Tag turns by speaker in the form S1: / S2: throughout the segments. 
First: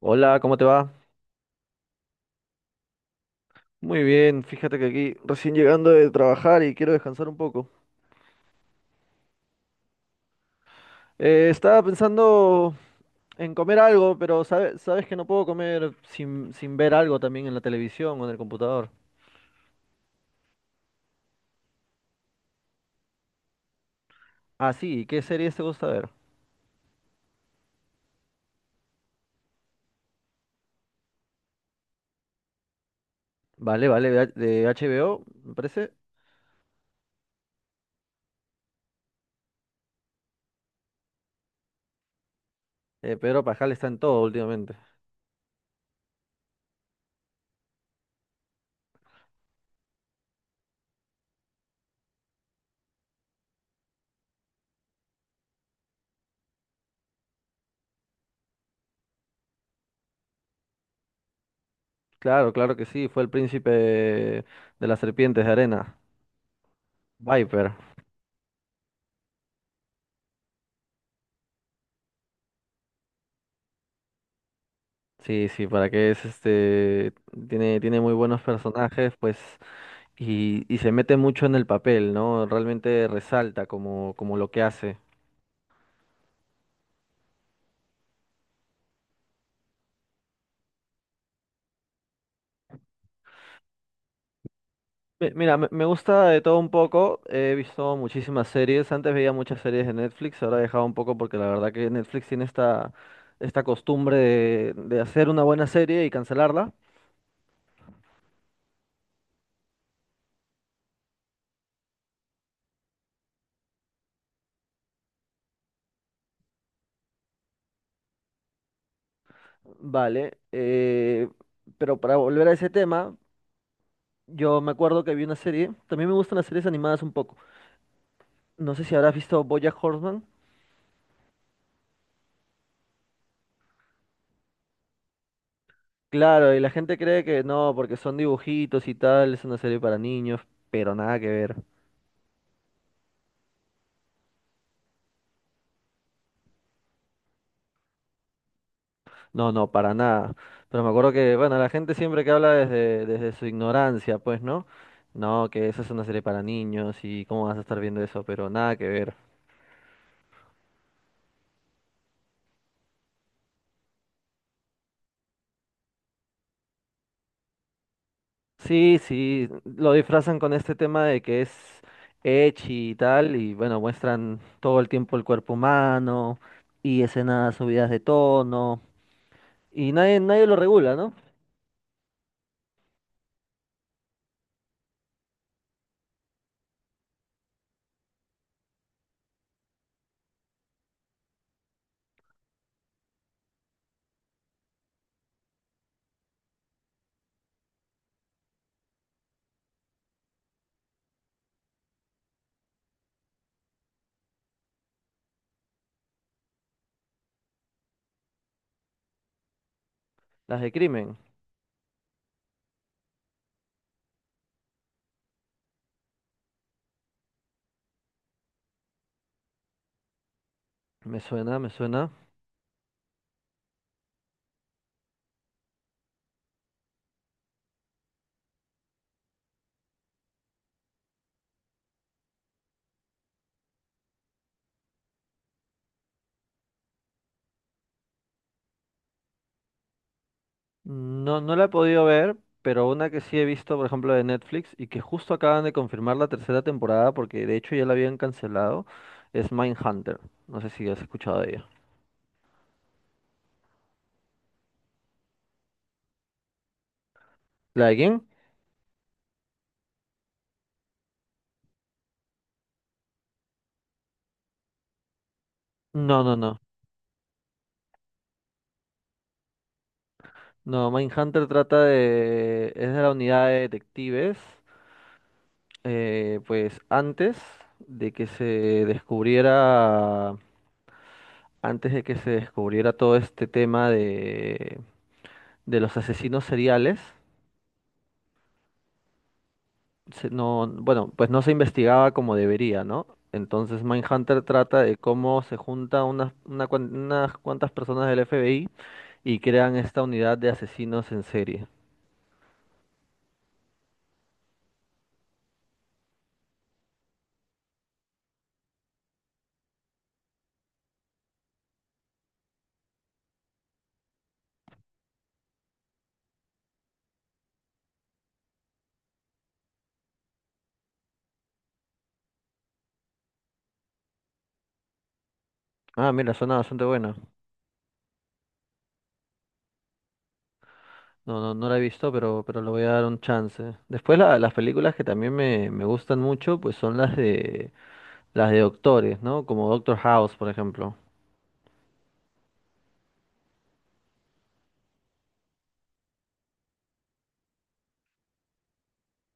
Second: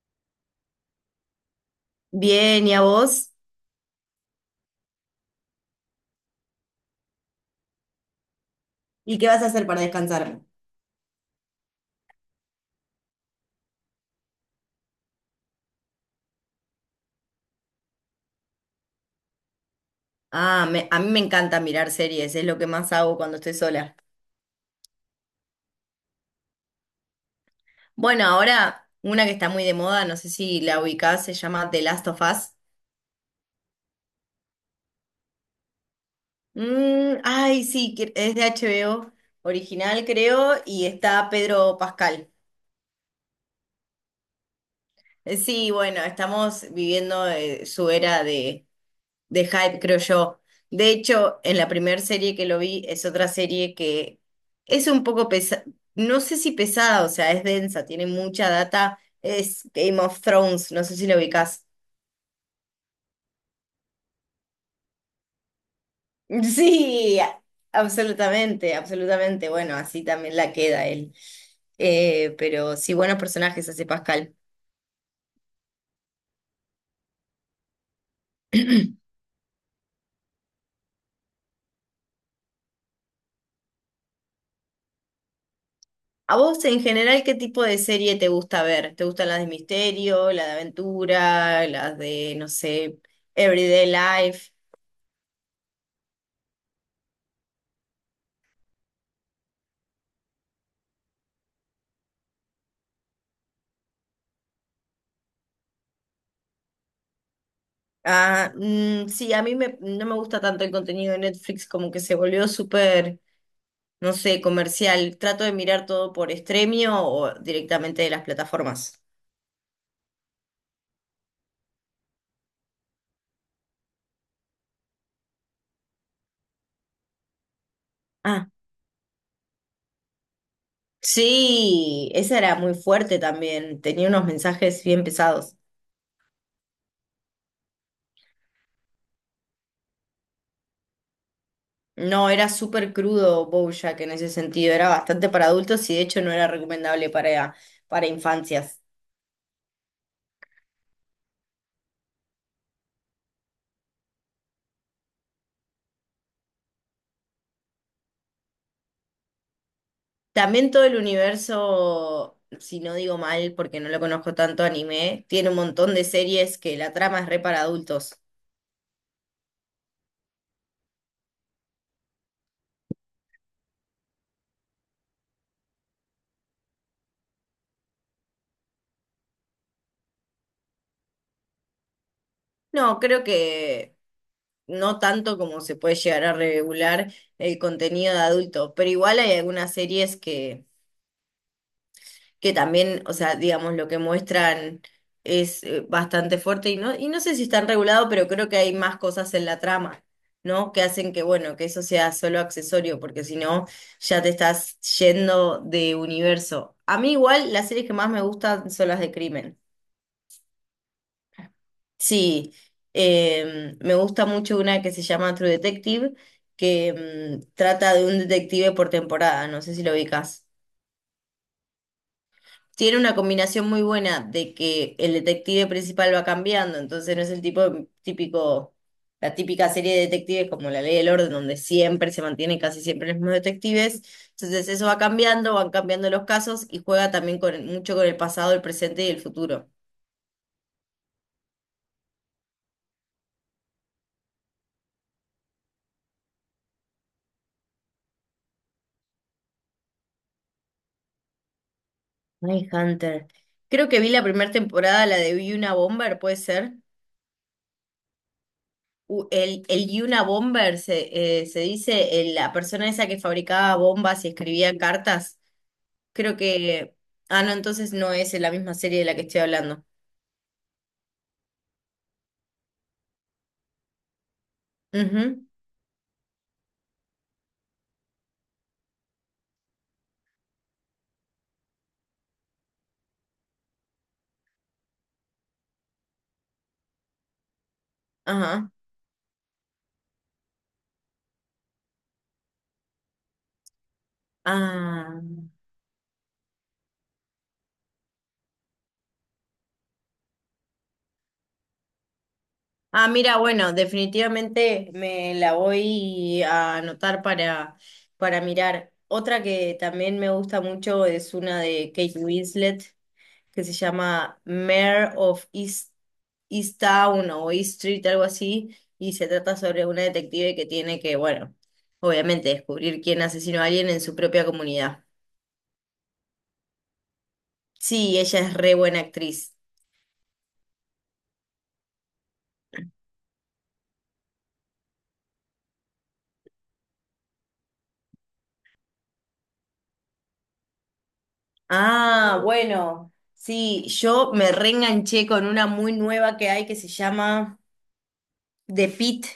S1: Hola, ¿cómo te va?
S2: Bien, ¿y a vos?
S1: Muy bien, fíjate que aquí recién llegando de trabajar y quiero descansar un poco.
S2: ¿Y qué vas a hacer para descansar?
S1: Estaba pensando en comer algo, pero sabes que no puedo comer sin ver algo también en la televisión o en el computador.
S2: A mí me encanta mirar series, es lo que más hago cuando estoy sola.
S1: Ah, sí, ¿qué series te gusta ver?
S2: Bueno, ahora una que está muy de moda, no sé si la ubicás, se llama The Last of Us.
S1: Vale, vale, de HBO, me parece.
S2: Mm, ay, sí, es de HBO original, creo, y está Pedro Pascal.
S1: Pedro Pascal está en todo últimamente.
S2: Sí, bueno, estamos viviendo su era de hype, creo yo. De hecho, en la primera serie que lo vi es otra serie que es un poco pesada, no sé si pesada, o sea, es densa, tiene mucha data, es Game of Thrones, no sé si lo ubicás.
S1: Claro, claro que sí, fue el príncipe de las serpientes de arena.
S2: Sí,
S1: Viper.
S2: absolutamente, absolutamente. Bueno, así también la queda él. Pero sí, buenos personajes hace Pascal.
S1: Sí, sí, para que es este. Tiene muy buenos personajes, pues y se mete mucho en el papel, ¿no? Realmente resalta como lo que hace.
S2: ¿A vos en general qué tipo de serie te gusta ver? ¿Te gustan las de misterio, las de aventura, las de, no sé, Everyday Life?
S1: Mira, me gusta de todo un poco, he visto muchísimas series, antes veía muchas series de Netflix, ahora he dejado un poco porque la verdad que Netflix tiene esta costumbre de hacer una buena serie y cancelarla.
S2: Ah, mm, sí, no me gusta tanto el contenido de Netflix, como que se volvió súper, no sé, comercial. Trato de mirar todo por Stremio o directamente de las plataformas.
S1: Vale, pero para volver a ese tema, yo me acuerdo que vi una serie, también me gustan las series animadas un poco.
S2: Ah,
S1: No sé si habrás visto BoJack Horseman.
S2: sí, esa era muy fuerte también, tenía unos mensajes bien pesados.
S1: Claro, y la gente cree que no, porque son dibujitos y tal, es una serie para niños, pero nada que ver.
S2: No, era súper crudo BoJack en ese sentido, era bastante para adultos y de hecho no era recomendable para infancias.
S1: No, no, para nada. Pero me acuerdo que, bueno, la gente siempre que habla desde su ignorancia, pues, ¿no? No, que esa es una serie para niños y cómo vas a estar viendo eso, pero nada que ver.
S2: También todo el universo, si no digo mal, porque no lo conozco tanto anime, tiene un montón de series que la trama es re para adultos.
S1: Sí, sí, lo disfrazan con este tema de que es ecchi y tal, y bueno, muestran todo el tiempo el cuerpo humano y escenas subidas de tono, y nadie lo regula, ¿no?
S2: No, creo que no tanto como se puede llegar a regular el contenido de adulto, pero igual hay algunas series que también, o sea, digamos, lo que muestran es bastante fuerte y no sé si están regulados, pero creo que hay más cosas en la trama, ¿no? Que hacen que, bueno, que eso sea solo accesorio, porque si no, ya te estás yendo de universo. A mí igual las series que más me gustan son las de crimen.
S1: Las de crimen.
S2: Sí, me gusta mucho una que se llama True Detective, que mm, trata de un detective por temporada, no sé si lo ubicas.
S1: Me suena, me suena.
S2: Tiene una combinación muy buena de que el detective principal va cambiando, entonces no es el tipo típico, la típica serie de detectives como La Ley del Orden, donde siempre se mantienen casi siempre los mismos detectives. Entonces eso va cambiando, van cambiando los casos y juega también con, mucho con el pasado, el presente y el futuro.
S1: No, no la he podido ver, pero una que sí he visto, por ejemplo, de Netflix y que justo acaban de confirmar la tercera temporada porque de hecho ya la habían cancelado, es Mindhunter. No sé si has escuchado de ella.
S2: Hunter. Creo que vi la primera temporada, la de Yuna Bomber, ¿puede ser?
S1: ¿La de quién?
S2: El Yuna Bomber se dice la persona esa que fabricaba bombas y escribía cartas.
S1: No, no,
S2: Creo
S1: no.
S2: que... Ah, no, entonces no es la misma serie de la que estoy hablando.
S1: No, Mindhunter trata de... es de la unidad de detectives.
S2: Ujú.
S1: Pues de que se descubriera, antes de que se descubriera todo este tema de los asesinos seriales,
S2: Ajá.
S1: no, bueno, pues no se investigaba como debería, ¿no? Entonces Mindhunter trata de
S2: Ah.
S1: cómo se junta unas cuantas personas del FBI y crean esta unidad de asesinos en serie.
S2: Ah, mira, bueno, definitivamente me la voy a anotar para mirar. Otra que también me gusta mucho es una de Kate Winslet, que se llama Mare of East, East Town o East Street, algo así, y se trata sobre una detective que tiene que, bueno, obviamente descubrir quién asesinó a alguien en su propia comunidad.
S1: Ah, mira, suena bastante buena.
S2: Sí, ella es re buena actriz.
S1: No, no, no la he visto, pero le voy a dar un chance. Después las películas que también me gustan mucho, pues son las de doctores, ¿no? Como Doctor House, por ejemplo.
S2: Ah, mm, bueno, sí, yo me reenganché con una muy nueva que hay que se llama The Pitt,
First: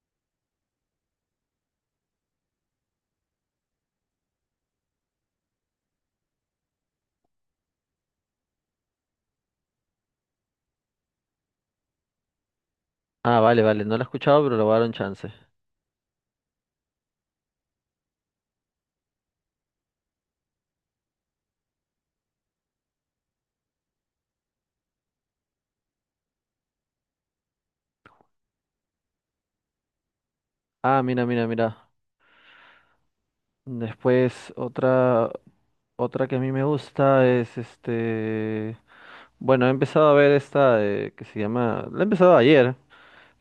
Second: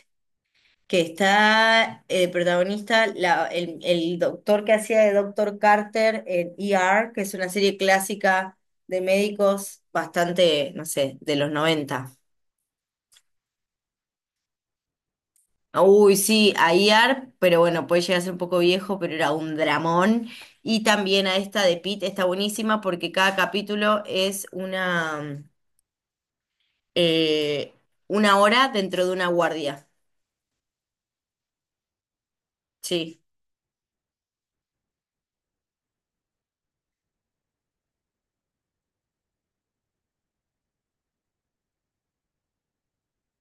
S2: que está protagonista, el doctor que hacía de Doctor Carter en E R., que es una serie clásica de médicos bastante, no sé, de los 90.
S1: Ah, vale, vale, no la he escuchado, pero le voy a dar un chance.
S2: Uy, sí, a IAR, pero bueno, puede llegar a ser un poco viejo, pero era un dramón. Y también a esta de Pete está buenísima porque cada capítulo es eh, una hora dentro de una guardia.
S1: Ah, mira, mira, mira.
S2: Sí,
S1: Después otra. Otra que a mí me gusta es este. Bueno, he empezado a ver esta que se llama. La he empezado ayer.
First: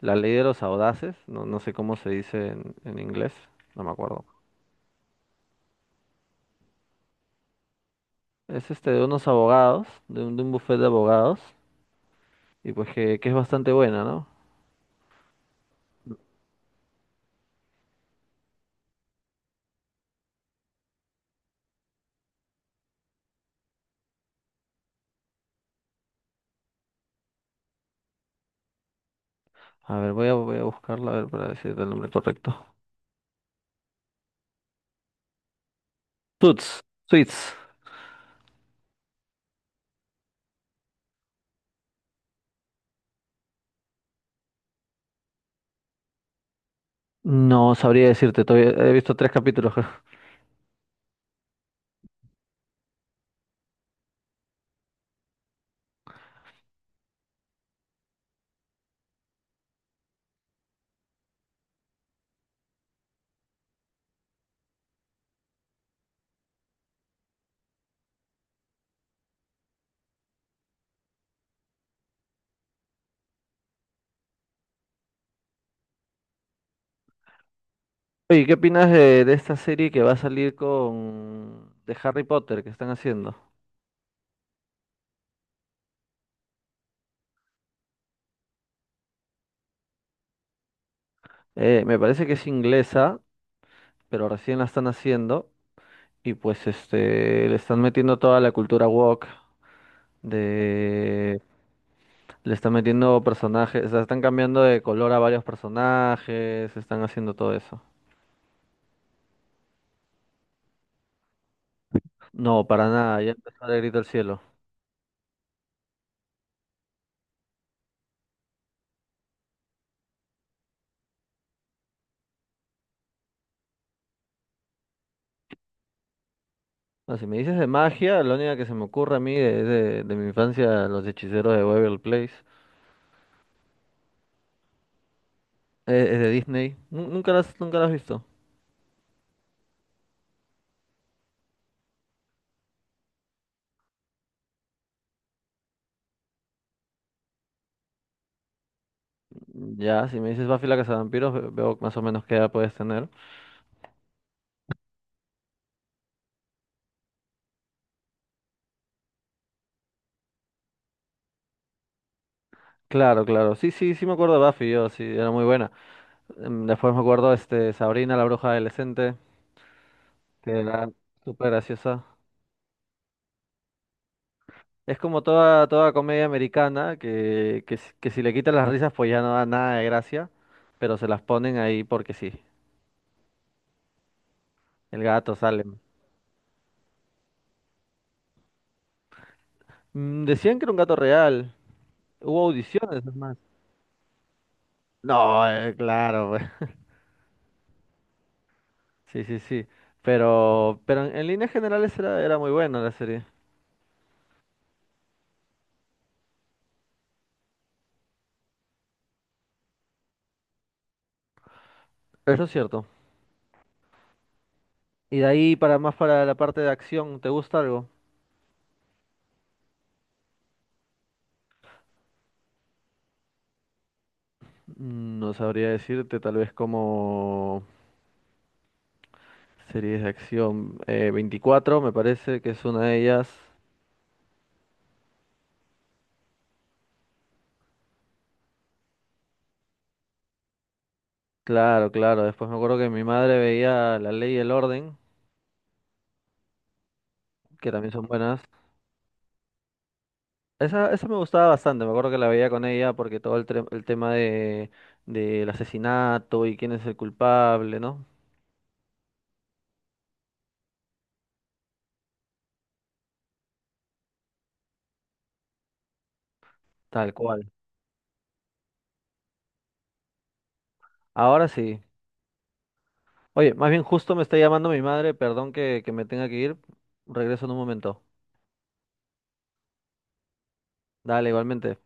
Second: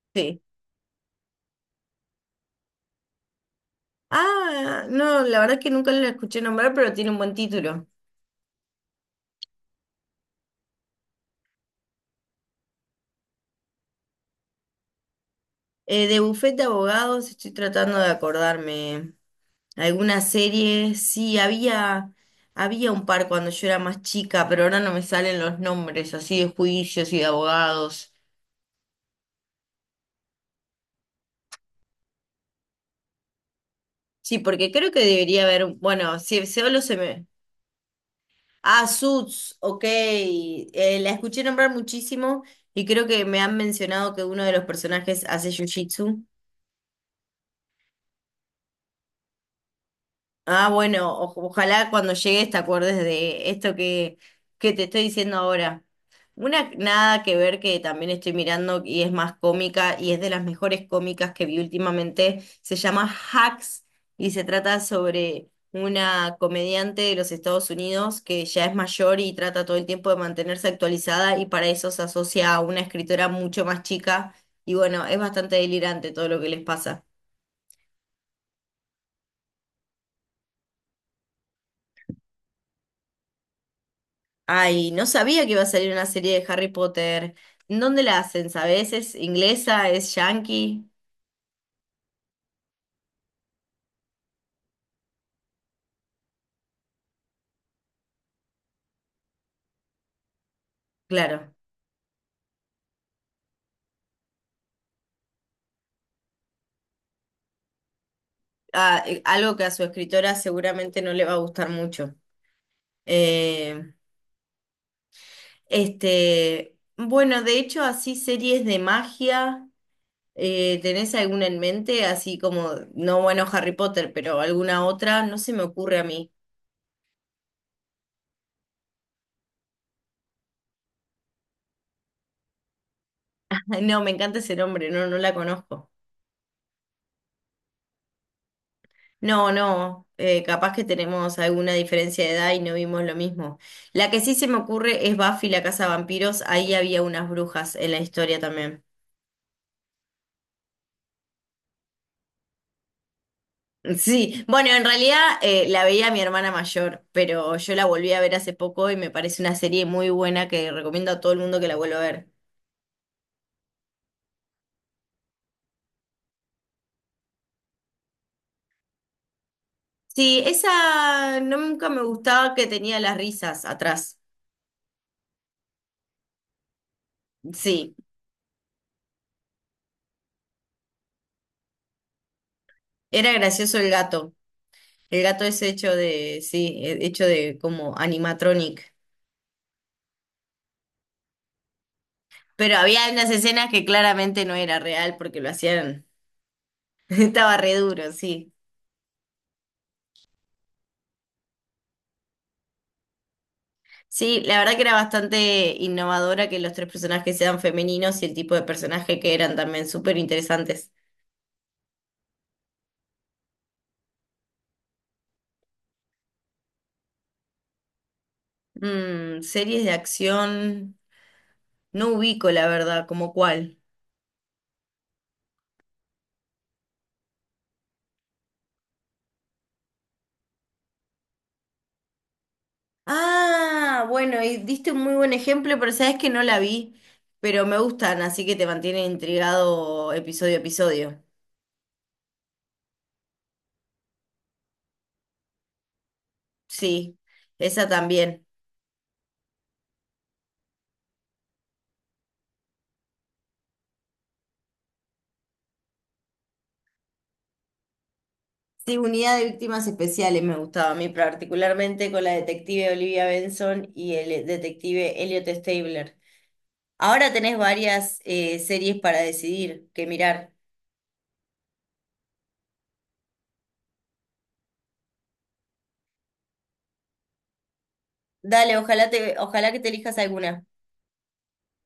S1: La ley
S2: sí.
S1: de los audaces. No, no sé cómo se dice en inglés. No me acuerdo.
S2: Ah, no, la verdad es que nunca la escuché nombrar, pero tiene un buen título.
S1: Es este de unos abogados. De de un bufete de abogados. Y pues que es bastante buena, ¿no?
S2: De bufete de abogados, estoy tratando de acordarme. Alguna serie, sí, había un par cuando yo era más chica, pero ahora no me salen los nombres así de juicios y de abogados.
S1: A ver, voy a buscarla a ver para decirte el nombre correcto.
S2: Sí, porque creo que debería haber, bueno, si
S1: Suits.
S2: solo se me...
S1: Suits.
S2: Ah, Suits, ok. La escuché nombrar muchísimo y creo que me han mencionado que uno de los personajes hace jiu-jitsu.
S1: No sabría decirte. Todavía he visto tres capítulos.
S2: Ah, bueno, ojalá cuando llegues te acuerdes de esto que te estoy diciendo ahora. Una nada que ver que también estoy mirando y es más cómica y es de las mejores cómicas que vi últimamente, se llama Hacks y se trata sobre una comediante de los Estados Unidos que ya es mayor y trata todo el tiempo de mantenerse actualizada y para eso se asocia a una escritora mucho más chica y bueno, es bastante delirante todo lo que les pasa.
S1: Oye, ¿qué opinas de esta serie que va a salir con. De Harry Potter que están haciendo?
S2: Ay, no sabía que iba a salir una serie de Harry Potter. ¿En dónde la hacen? ¿Sabes? ¿Es inglesa? ¿Es yankee?
S1: Me parece que es inglesa, pero recién la están haciendo y pues este le están metiendo toda la cultura woke de
S2: Claro.
S1: le están metiendo personajes, o sea, están cambiando de color a varios personajes, están haciendo todo eso.
S2: Ah, algo que a su escritora seguramente no le va a gustar mucho.
S1: No, para nada, ya empezó de
S2: Eh,
S1: grito al cielo.
S2: bueno, de hecho, así series de magia, ¿tenés alguna en mente? Así como, no, bueno, Harry Potter, pero alguna otra, no se me ocurre a mí.
S1: No, si me dices de magia, la única que se me ocurre a mí de mi infancia, los hechiceros de Waverly Place,
S2: No, me encanta ese nombre, no, no la conozco.
S1: es de Disney. Nunca nunca las has visto.
S2: No, no, capaz que tenemos alguna diferencia de edad y no vimos lo mismo. La que sí se me ocurre es Buffy la Casa de Vampiros, ahí había unas brujas en la historia también.
S1: Ya, si me dices Buffy la Cazavampiros, veo más o menos qué edad puedes tener.
S2: Sí, bueno, en realidad la veía mi hermana mayor, pero yo la volví a ver hace poco y me parece una serie muy buena que recomiendo a todo el mundo que la vuelva a ver.
S1: Claro, claro. Sí, sí, sí me acuerdo de Buffy, yo, sí, era muy buena. Después me acuerdo este Sabrina, la bruja adolescente,
S2: Sí,
S1: que era
S2: esa
S1: súper
S2: nunca me
S1: graciosa.
S2: gustaba que tenía las risas atrás.
S1: Es como toda, toda comedia americana, si
S2: Sí,
S1: que si le quitan las risas pues ya no da nada de gracia, pero se las ponen ahí porque sí.
S2: era gracioso el gato.
S1: El
S2: El
S1: gato
S2: gato es
S1: sale.
S2: hecho de, sí, hecho de como animatronic.
S1: Mm, decían que era un gato real. Hubo
S2: Pero
S1: audiciones,
S2: había
S1: es
S2: unas
S1: más.
S2: escenas que claramente no era real porque
S1: No,
S2: lo hacían.
S1: claro, pues.
S2: Estaba re duro, sí.
S1: Sí, sí, sí. Pero en líneas generales era muy buena la serie.
S2: Sí, la verdad que era bastante innovadora que los tres personajes sean femeninos y el tipo de personaje que eran también súper interesantes.
S1: Eso es cierto. Y de ahí para más para la parte de acción, ¿te gusta algo?
S2: Mm, series de acción. No ubico, la verdad, como cuál.
S1: Mm, no sabría decirte, tal vez como series de acción. 24 me parece que es una de ellas.
S2: Ah, bueno, y diste un muy buen ejemplo, pero sabes que no la vi. Pero me gustan, así que te mantienen intrigado episodio a episodio.
S1: Claro, claro. Después me acuerdo que mi madre veía La Ley y el Orden,
S2: Sí,
S1: que
S2: esa
S1: también son buenas.
S2: también.
S1: Esa me gustaba bastante, me acuerdo que la veía con ella porque todo el tema del asesinato y quién es el culpable, ¿no?
S2: Sí, unidad de víctimas especiales me gustaba a mí particularmente con la detective Olivia Benson y el detective Elliot Stabler.
S1: Tal
S2: Ahora
S1: cual.
S2: tenés varias series para decidir que mirar.
S1: Ahora sí. Oye, más bien justo me está llamando mi madre, perdón que me tenga que ir. Regreso en un momento.
S2: Dale, ojalá que te elijas alguna.
S1: Dale, igualmente.